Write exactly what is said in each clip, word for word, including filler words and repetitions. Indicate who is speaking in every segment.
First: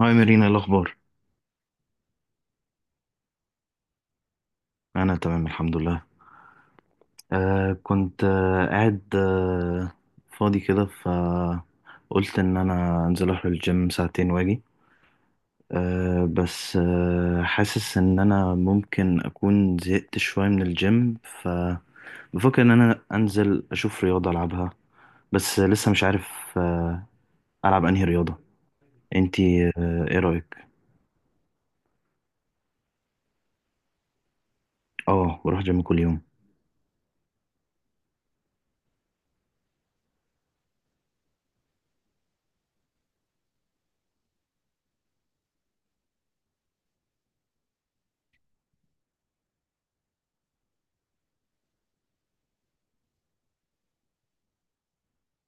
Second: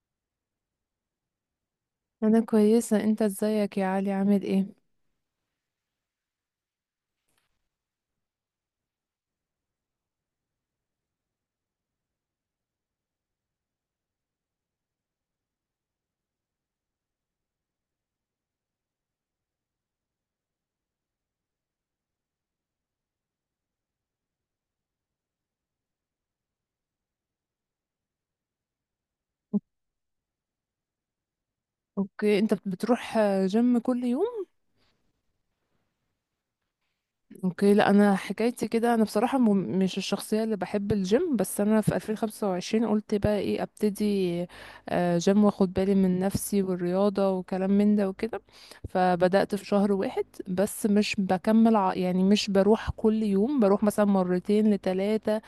Speaker 1: هاي مارينا، إيه الأخبار؟
Speaker 2: انا كويسه، انت ازيك يا علي؟ عامل ايه؟
Speaker 1: أنا تمام الحمد لله. آه كنت آه قاعد آه فاضي كده، فقلت إن أنا أنزل أروح الجيم ساعتين وأجي. آه بس آه حاسس إن أنا ممكن أكون زهقت شوية من الجيم، فبفكر إن أنا أنزل أشوف رياضة ألعبها، بس لسه مش عارف آه ألعب أنهي رياضة. أنتي آه إيه رأيك؟
Speaker 2: اوكي، انت بتروح جيم كل يوم؟
Speaker 1: آه، بروح جيم كل يوم.
Speaker 2: اوكي. لا انا حكايتي كده، انا بصراحه م- مش الشخصيه اللي بحب الجيم، بس انا في ألفين وخمسة وعشرين قلت بقى ايه، ابتدي آه، جيم، واخد بالي من نفسي والرياضه وكلام من ده وكده. فبدات في شهر واحد، بس مش بكمل. ع- يعني مش بروح كل يوم، بروح مثلا مرتين لثلاثه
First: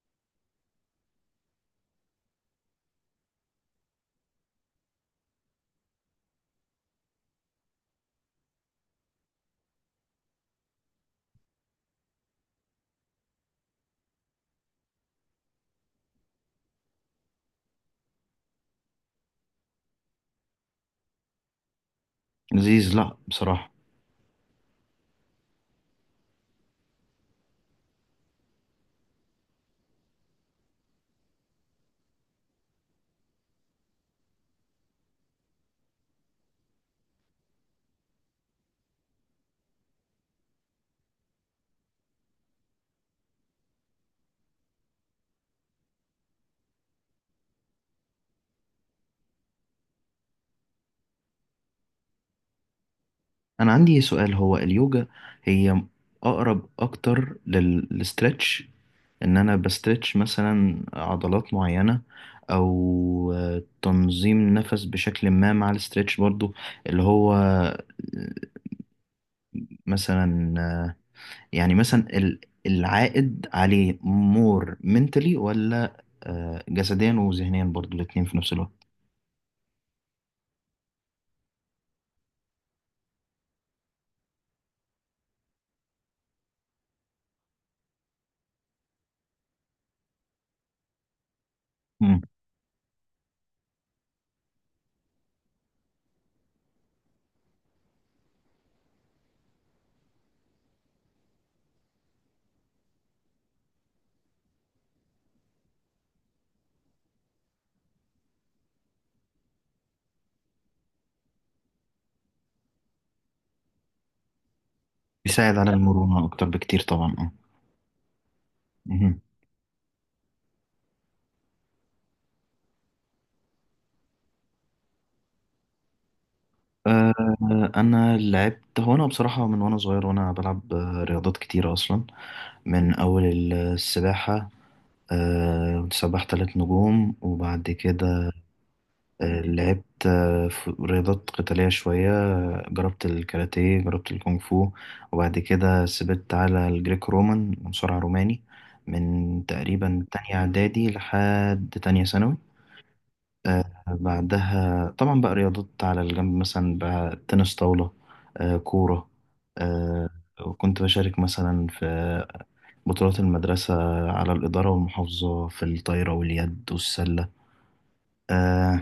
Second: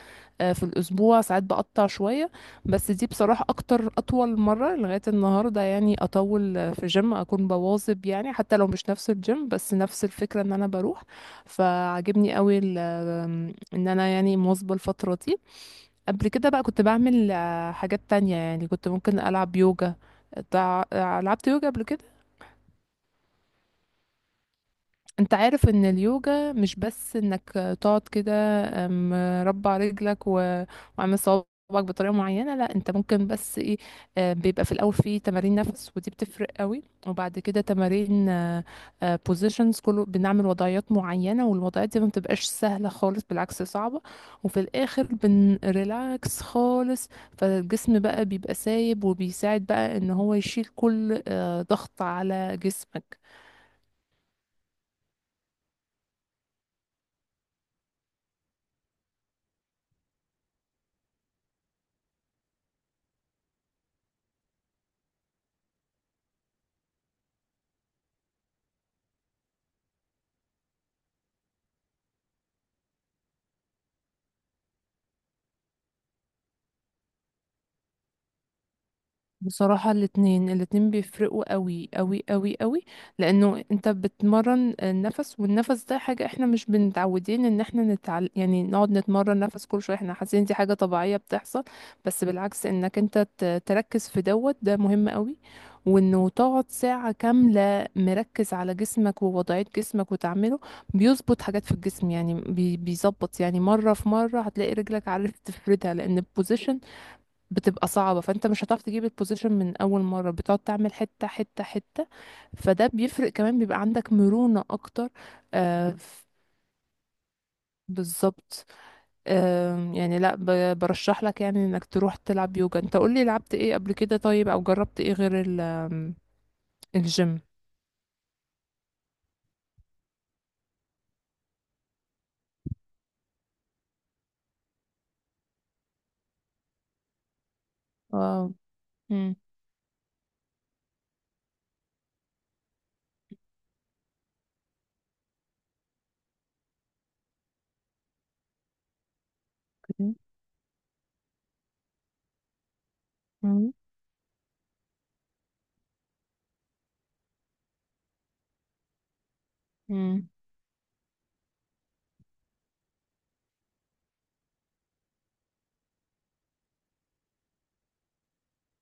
Speaker 2: في الاسبوع، ساعات بقطع شويه. بس دي بصراحه اكتر اطول مره لغايه النهارده، يعني اطول آه، في جيم اكون بواظب، يعني حتى لو مش نفس الجيم بس نفس الفكره ان انا بروح. فعجبني قوي ال- ان انا يعني مواظبه الفتره دي. قبل كده بقى كنت بعمل آه، حاجات تانية، يعني كنت ممكن العب يوجا. تع- آه، لعبت يوجا قبل كده.
Speaker 1: لذيذ. لأ بصراحة
Speaker 2: انت عارف ان اليوجا مش بس انك تقعد كده، ام، مربع رجلك و- وعامل صوابعك بطريقه معينه؟ لا، انت ممكن بس ايه، اه، بيبقى في الاول في تمارين نفس ودي بتفرق قوي، وبعد كده تمارين بوزيشنز، كله بنعمل وضعيات معينه، والوضعيات دي ما بتبقاش سهله خالص، بالعكس صعبه. وفي الاخر بنريلاكس خالص، فالجسم بقى بيبقى سايب وبيساعد بقى ان هو يشيل كل اه، ضغط على جسمك.
Speaker 1: انا عندي سؤال، هو اليوجا هي اقرب اكتر للستريتش، ان انا بستريتش مثلا عضلات معينة، او آه، تنظيم نفس بشكل ما مع الستريتش برضو، اللي هو آه، مثلا آه، يعني مثلا ال- العائد عليه مور منتلي ولا آه، جسديا وذهنيا برضو الاتنين في نفس الوقت؟
Speaker 2: بصراحة الاتنين، الاتنين بيفرقوا قوي قوي قوي قوي. لأنه انت بتمرن النفس، والنفس ده حاجة احنا مش بنتعودين ان احنا نتعل... يعني نقعد نتمرن نفس كل شوية، احنا حاسين دي حاجة طبيعية بتحصل.
Speaker 1: مم.
Speaker 2: بس بالعكس، انك انت ت- تركز في دوت ده مهم قوي. وانه تقعد ساعة كاملة مركز على جسمك ووضعية جسمك وتعمله، بيظبط حاجات في الجسم. يعني بي... بيظبط، يعني مرة في مرة هتلاقي رجلك عارف تفردها، لأن البوزيشن بتبقى صعبة، فانت مش هتعرف تجيب البوزيشن من اول مرة، بتقعد تعمل حتة حتة حتة. فده بيفرق، كمان بيبقى عندك مرونة اكتر.
Speaker 1: بيساعد على
Speaker 2: آه
Speaker 1: المرونة
Speaker 2: ف-
Speaker 1: اكتر بكتير طبعا، اه.
Speaker 2: بالظبط.
Speaker 1: مهم.
Speaker 2: آه يعني لا، ب- برشح لك يعني انك تروح تلعب يوجا. انت قولي لعبت ايه قبل كده، طيب، او جربت ايه غير ال- آم،
Speaker 1: آه،
Speaker 2: الجيم؟
Speaker 1: انا لعبت، هو انا بصراحه من وانا صغير وانا بلعب آه، رياضات كتيره اصلا. من اول السباحه، آه، سباح ثلاث نجوم. وبعد كده
Speaker 2: اه. مم.
Speaker 1: آه، لعبت آه، ف- رياضات قتاليه شويه، آه، جربت الكاراتيه، جربت الكونغ فو. وبعد كده سبت على الجريك رومان، مصارع روماني، من تقريبا
Speaker 2: اوكي.
Speaker 1: تانية اعدادي لحد تانية ثانوي. آه،
Speaker 2: مم.
Speaker 1: بعدها طبعا بقى رياضات على الجنب، مثلا بقى تنس طاولة، آه، كورة. آه،
Speaker 2: مم.
Speaker 1: وكنت بشارك مثلا في بطولات المدرسة على الإدارة والمحافظة في الطايرة واليد والسلة. آه،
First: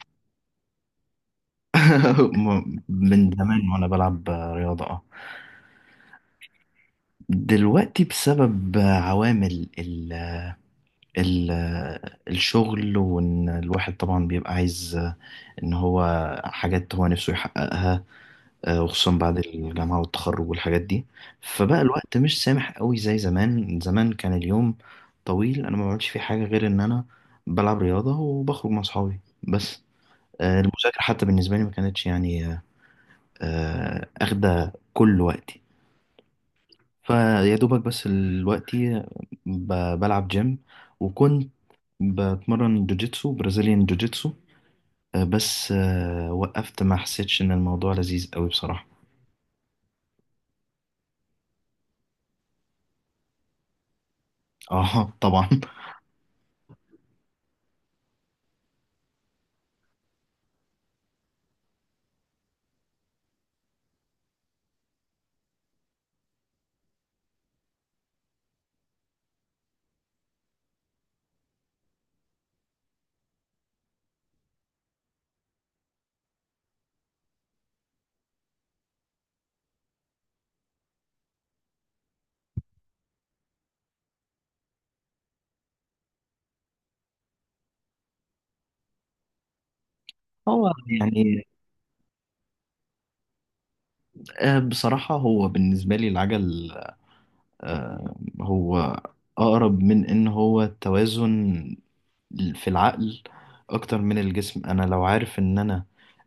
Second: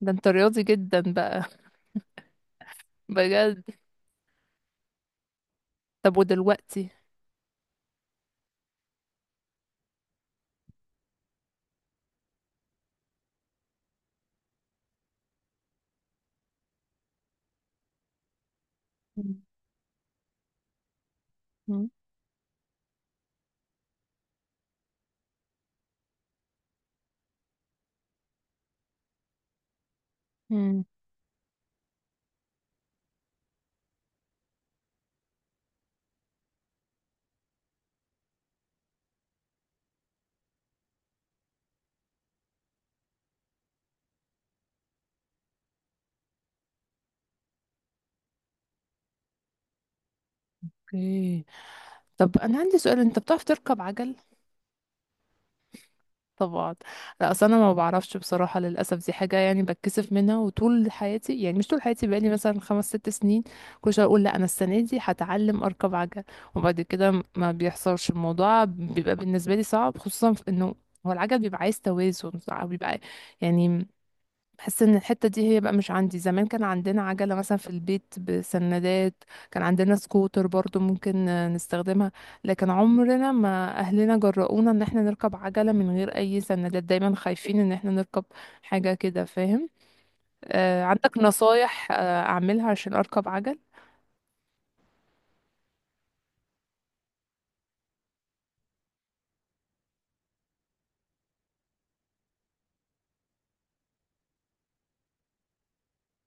Speaker 2: ده انت رياضي جدا بقى!
Speaker 1: م- من
Speaker 2: بجد؟
Speaker 1: زمان وأنا بلعب رياضة، اه.
Speaker 2: طب ودلوقتي؟
Speaker 1: دلوقتي بسبب عوامل ال ال الشغل، وإن الواحد طبعا بيبقى عايز إن هو حاجات هو نفسه يحققها، آه، وخصوصا بعد
Speaker 2: مم.
Speaker 1: الجامعة والتخرج والحاجات دي، فبقى
Speaker 2: مم.
Speaker 1: الوقت مش سامح قوي زي زمان. زمان كان اليوم طويل، انا ما بعملش فيه حاجة غير ان انا بلعب رياضة وبخرج مع اصحابي بس. آه،
Speaker 2: مم.
Speaker 1: المذاكرة حتى بالنسبة لي ما كانتش يعني آه، آه، اخدة كل وقتي، فيا دوبك. بس دلوقتي بلعب جيم، وكنت بتمرن جوجيتسو، برازيليان جوجيتسو، آه، بس آه، وقفت، ما حسيتش ان الموضوع لذيذ قوي بصراحة.
Speaker 2: اوكي. طب انا عندي سؤال، انت بتعرف تركب عجل؟
Speaker 1: اه طبعا.
Speaker 2: طبعا. لا اصل انا ما بعرفش بصراحه، للاسف دي حاجه يعني بتكسف منها. وطول حياتي، يعني مش طول حياتي، بقالي مثلا خمس ست سنين كل شويه اقول لا انا السنه دي هتعلم اركب عجل، وبعد كده ما بيحصلش الموضوع. بيبقى بالنسبه لي صعب، خصوصا في انه هو العجل بيبقى عايز توازن، أو بيبقى يعني بحس ان الحته دي هي بقى مش عندي. زمان كان عندنا عجله مثلا في البيت بسندات، كان عندنا سكوتر برضو ممكن آه، نستخدمها، لكن عمرنا ما اهلنا جرؤونا ان احنا نركب عجله من غير اي سندات، دايما خايفين ان احنا نركب حاجه كده، فاهم؟
Speaker 1: هو
Speaker 2: آه، عندك
Speaker 1: يعني
Speaker 2: نصايح آه اعملها عشان اركب عجل؟
Speaker 1: آه، بصراحة هو بالنسبة لي العجل، آه، هو أقرب من إن هو توازن في العقل أكتر من الجسم. أنا لو عارف إن أنا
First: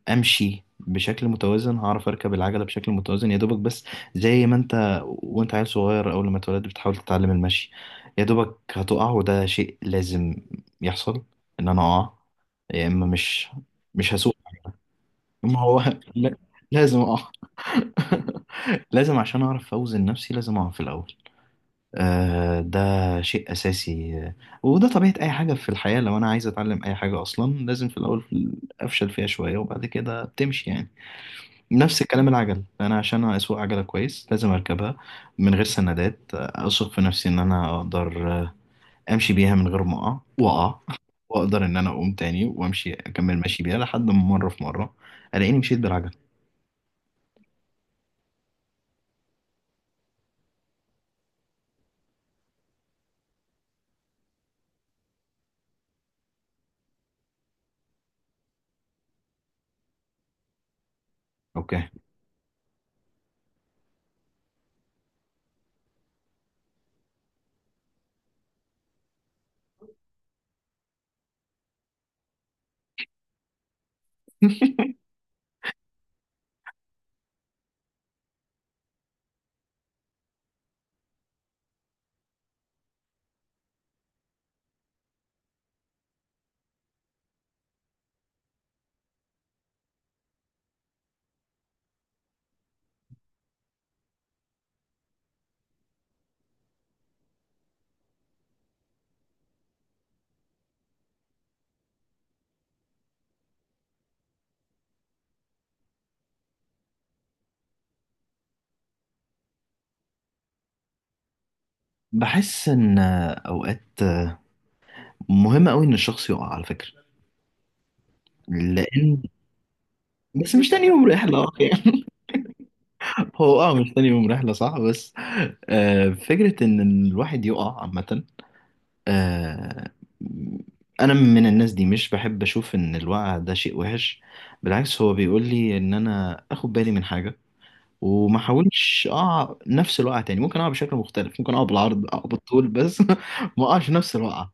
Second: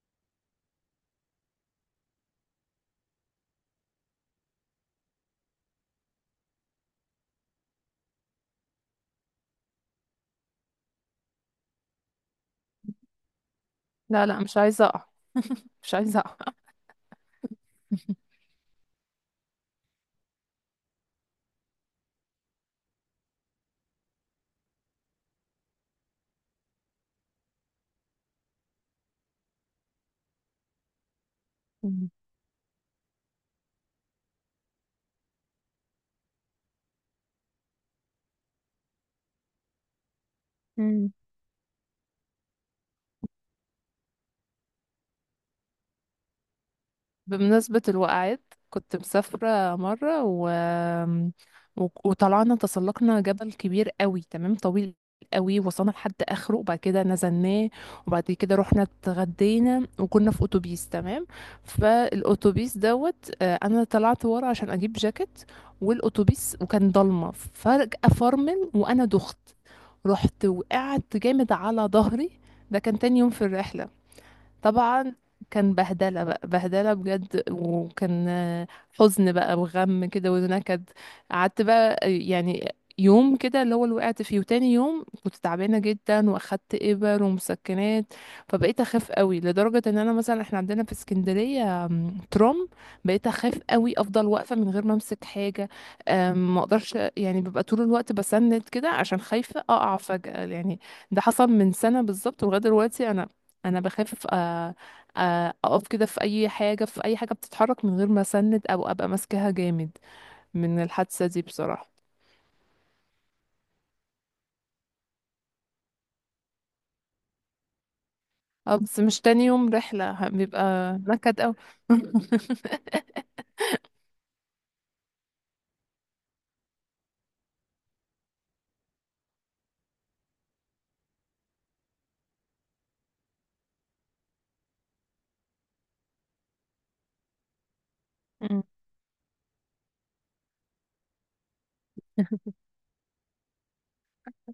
Speaker 1: أمشي بشكل متوازن هعرف أركب العجلة بشكل متوازن، يا دوبك. بس زي ما أنت وأنت عيل صغير أول ما اتولدت بتحاول تتعلم المشي، يا دوبك هتقع، وده شيء لازم يحصل إن أنا أقع، يا إما مش مش
Speaker 2: لا
Speaker 1: هسوق.
Speaker 2: لا، مش عايزه اقع.
Speaker 1: ما هو
Speaker 2: مش عايزه
Speaker 1: لا-
Speaker 2: اقع.
Speaker 1: لازم، اه. لازم، عشان اعرف اوزن نفسي لازم اقف في الاول. آه ده شيء اساسي. آه، وده طبيعه اي حاجه في الحياه، لو انا عايز اتعلم اي حاجه اصلا لازم في الاول افشل فيها شويه، وبعد كده بتمشي يعني. نفس الكلام العجل، انا عشان اسوق عجله كويس لازم اركبها من غير سندات، آه، اثق في نفسي ان انا اقدر آه، امشي بيها من غير ما اقع. واقع
Speaker 2: مم.
Speaker 1: واقدر ان انا اقوم تاني وامشي اكمل ماشي بيها لحد ما مره في مره الاقيني مشيت بالعجل.
Speaker 2: بمناسبة الوقعات، كنت مسافرة مرة و... و... وطلعنا تسلقنا جبل كبير قوي، تمام، طويل قوي. وصلنا لحد اخره وبعد كده نزلناه، وبعد كده رحنا اتغدينا وكنا في اتوبيس، تمام.
Speaker 1: اوكي.
Speaker 2: فالاتوبيس دوت آه، انا طلعت ورا عشان اجيب جاكيت، والاتوبيس وكان ضلمه فجأة فرمل، وانا دخت، رحت وقعت جامد على ظهري. ده كان تاني يوم في الرحلة، طبعا كان بهدلة بقى، بهدلة بجد. وكان آه، حزن بقى وغم كده ونكد. قعدت بقى آه، يعني يوم كده اللي هو اللي وقعت فيه، وتاني يوم كنت تعبانة جدا واخدت إبر ومسكنات. فبقيت أخاف قوي، لدرجة إن أنا مثلا إحنا عندنا في اسكندرية آم، ترام، بقيت أخاف قوي، أفضل واقفة من غير ما أمسك حاجة. آم، ما أقدرش، يعني ببقى طول الوقت بسند كده عشان خايفة أقع فجأة يعني. ده حصل من سنة بالظبط، ولغاية دلوقتي أنا انا بخاف آه، آه، اقف كده في اي حاجه، في اي حاجه بتتحرك من غير ما اسند او ابقى ماسكاها جامد، من الحادثه دي بصراحه.
Speaker 1: بحس ان اوقات مهم قوي ان الشخص يقع على فكره،
Speaker 2: اه بس
Speaker 1: لان
Speaker 2: مش تاني يوم رحله، ه-
Speaker 1: بس مش تاني
Speaker 2: بيبقى
Speaker 1: يوم
Speaker 2: نكد
Speaker 1: رحله.
Speaker 2: أوي.
Speaker 1: يعني هو اه مش تاني يوم رحله صح، بس آه، فكره ان الواحد يقع عامه، آه، انا من الناس دي مش بحب اشوف ان الوقع ده شيء وحش، بالعكس هو بيقول لي ان انا اخد بالي من حاجه وما
Speaker 2: مم.
Speaker 1: احاولش اقع نفس الوقعه تاني. ممكن اقع بشكل مختلف، ممكن اقع بالعرض، اقع بالطول، بس ما اقعش نفس الوقعه،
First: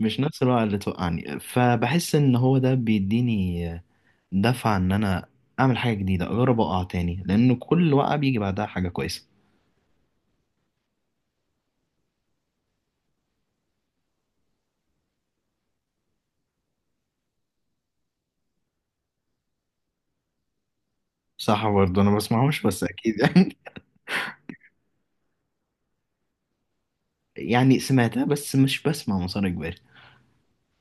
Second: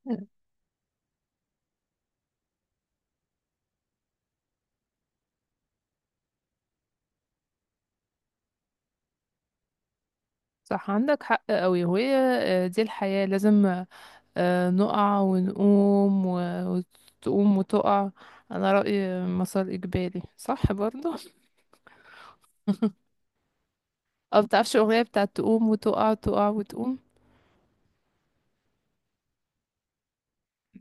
Speaker 1: مش نفس الوقت اللي توقعني. فبحس ان هو ده بيديني دفعة ان انا اعمل حاجة جديدة، اجرب اقع تاني، لان كل وقعة بيجي بعدها حاجة كويسة.
Speaker 2: صح، عندك حق أوي، وهي آه، دي الحياه، لازم آه، نقع ونقوم و- وتقوم وتقع. انا رايي مسار اجباري صح برضه.
Speaker 1: صح برضه. انا بسمعهوش بس اكيد يعني.
Speaker 2: اه بتعرفش الاغنيه بتاعت تقوم وتقع، تقع وتقوم؟
Speaker 1: يعني سمعتها بس مش بسمع مسار اجباري.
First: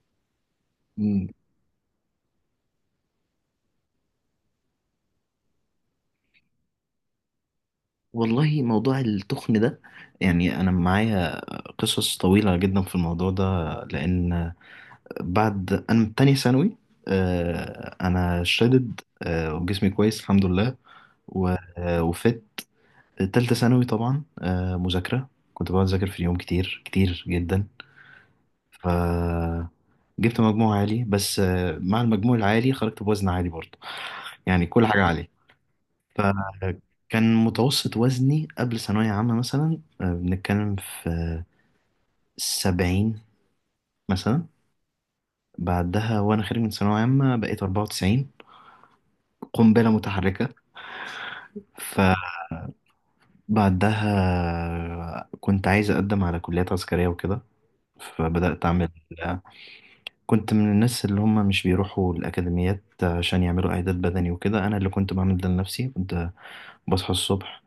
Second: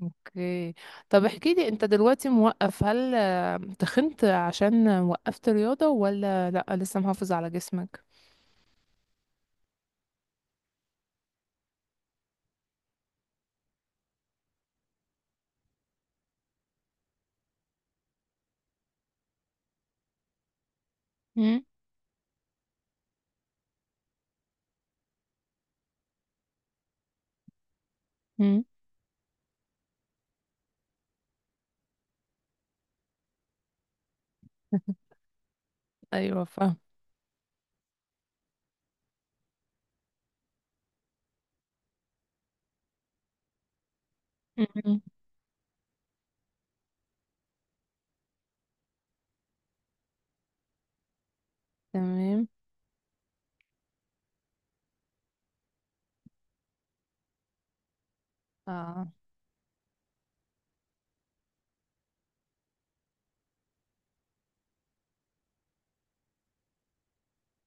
Speaker 2: اوكي. طب
Speaker 1: أمم.
Speaker 2: احكي لي، انت دلوقتي موقف، هل آه، تخنت عشان وقفت رياضة، ولا لا لسه محافظ على جسمك؟
Speaker 1: والله موضوع التخن ده، يعني انا معايا قصص طويلة جدا في الموضوع ده. لان بعد انا من تانية ثانوي آه، انا شدد آه، وجسمي كويس الحمد لله. و-
Speaker 2: مم.
Speaker 1: آه، وفت تالتة ثانوي طبعا آه، مذاكرة، كنت بقعد أذاكر في اليوم كتير كتير جدا.
Speaker 2: مم.
Speaker 1: ف جبت مجموع عالي، بس آه، مع المجموع العالي خرجت بوزن عالي برضه، يعني كل حاجة عالية.
Speaker 2: ايوه، فاهم.
Speaker 1: فكان متوسط وزني قبل ثانوية عامة مثلا آه، بنتكلم في سبعين مثلا.
Speaker 2: مم.
Speaker 1: بعدها وأنا خارج من ثانوية عامة بقيت أربعة وتسعين، قنبلة متحركة.
Speaker 2: تمام.
Speaker 1: فبعدها كنت عايز أقدم على كليات عسكرية وكده، فبدأت أعمل،
Speaker 2: اه.
Speaker 1: كنت من الناس اللي هم مش بيروحوا الأكاديميات عشان يعملوا إعداد بدني وكده. أنا اللي كنت بعمل ده لنفسي، كنت بصحى الصبح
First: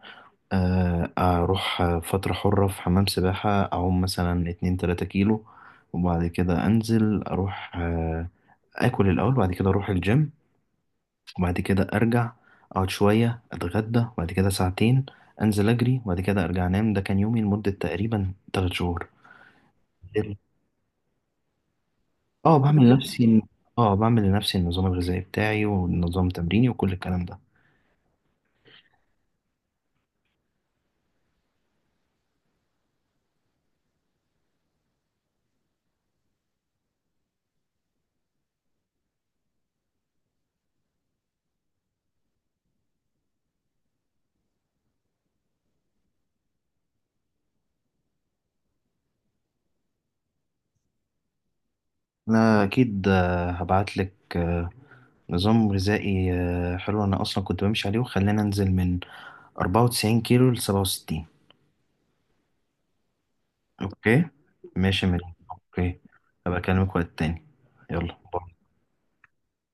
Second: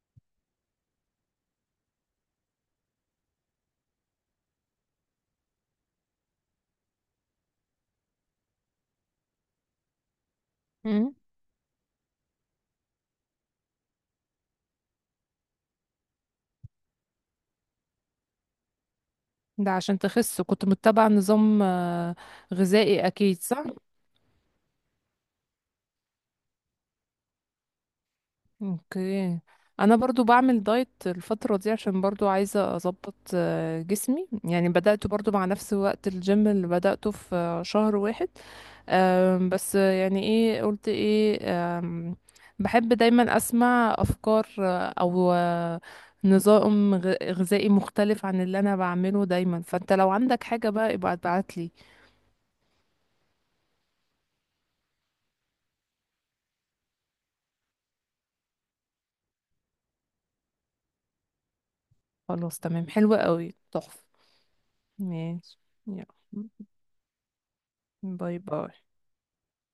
Speaker 1: آه، أروح فترة حرة في حمام سباحة، أعوم مثلا اتنين تلاتة كيلو، وبعد كده أنزل أروح آه، آكل الأول، وبعد كده أروح الجيم،
Speaker 2: مم.
Speaker 1: وبعد كده أرجع أقعد شوية أتغدى، وبعد كده ساعتين أنزل أجري، وبعد كده أرجع أنام. ده كان يومي لمدة تقريبا تلات شهور.
Speaker 2: ده عشان تخس كنت متبع نظام آه،
Speaker 1: اه بعمل انت
Speaker 2: غذائي
Speaker 1: لنفسي
Speaker 2: اكيد،
Speaker 1: الن-
Speaker 2: صح؟
Speaker 1: اه بعمل لنفسي النظام الغذائي بتاعي والنظام تمريني وكل الكلام ده.
Speaker 2: اوكي. انا برضو بعمل دايت الفترة دي، عشان برضو عايزة اظبط آه، جسمي، يعني بدأت برضو مع نفس وقت الجيم اللي بدأته في آه، شهر واحد. آم، بس آه، يعني ايه قلت ايه. آم، بحب دايما اسمع افكار آه، او آه، نظام غ- غذائي مختلف عن اللي انا بعمله دايما، فانت لو عندك حاجة بقى ابقى ابعت لي.
Speaker 1: انا اكيد آه، هبعت لك آه، نظام غذائي آه، حلو، انا اصلا كنت بمشي عليه وخلينا انزل من أربعة وتسعين كيلو ل سبعة وستين.
Speaker 2: خلاص تمام، حلوة قوي، تحفة.
Speaker 1: اوكي. ماشي يا مريم،
Speaker 2: ماشي.
Speaker 1: اوكي.
Speaker 2: يلا.
Speaker 1: هبقى اكلمك وقت تاني. يلا
Speaker 2: باي
Speaker 1: باي.
Speaker 2: باي.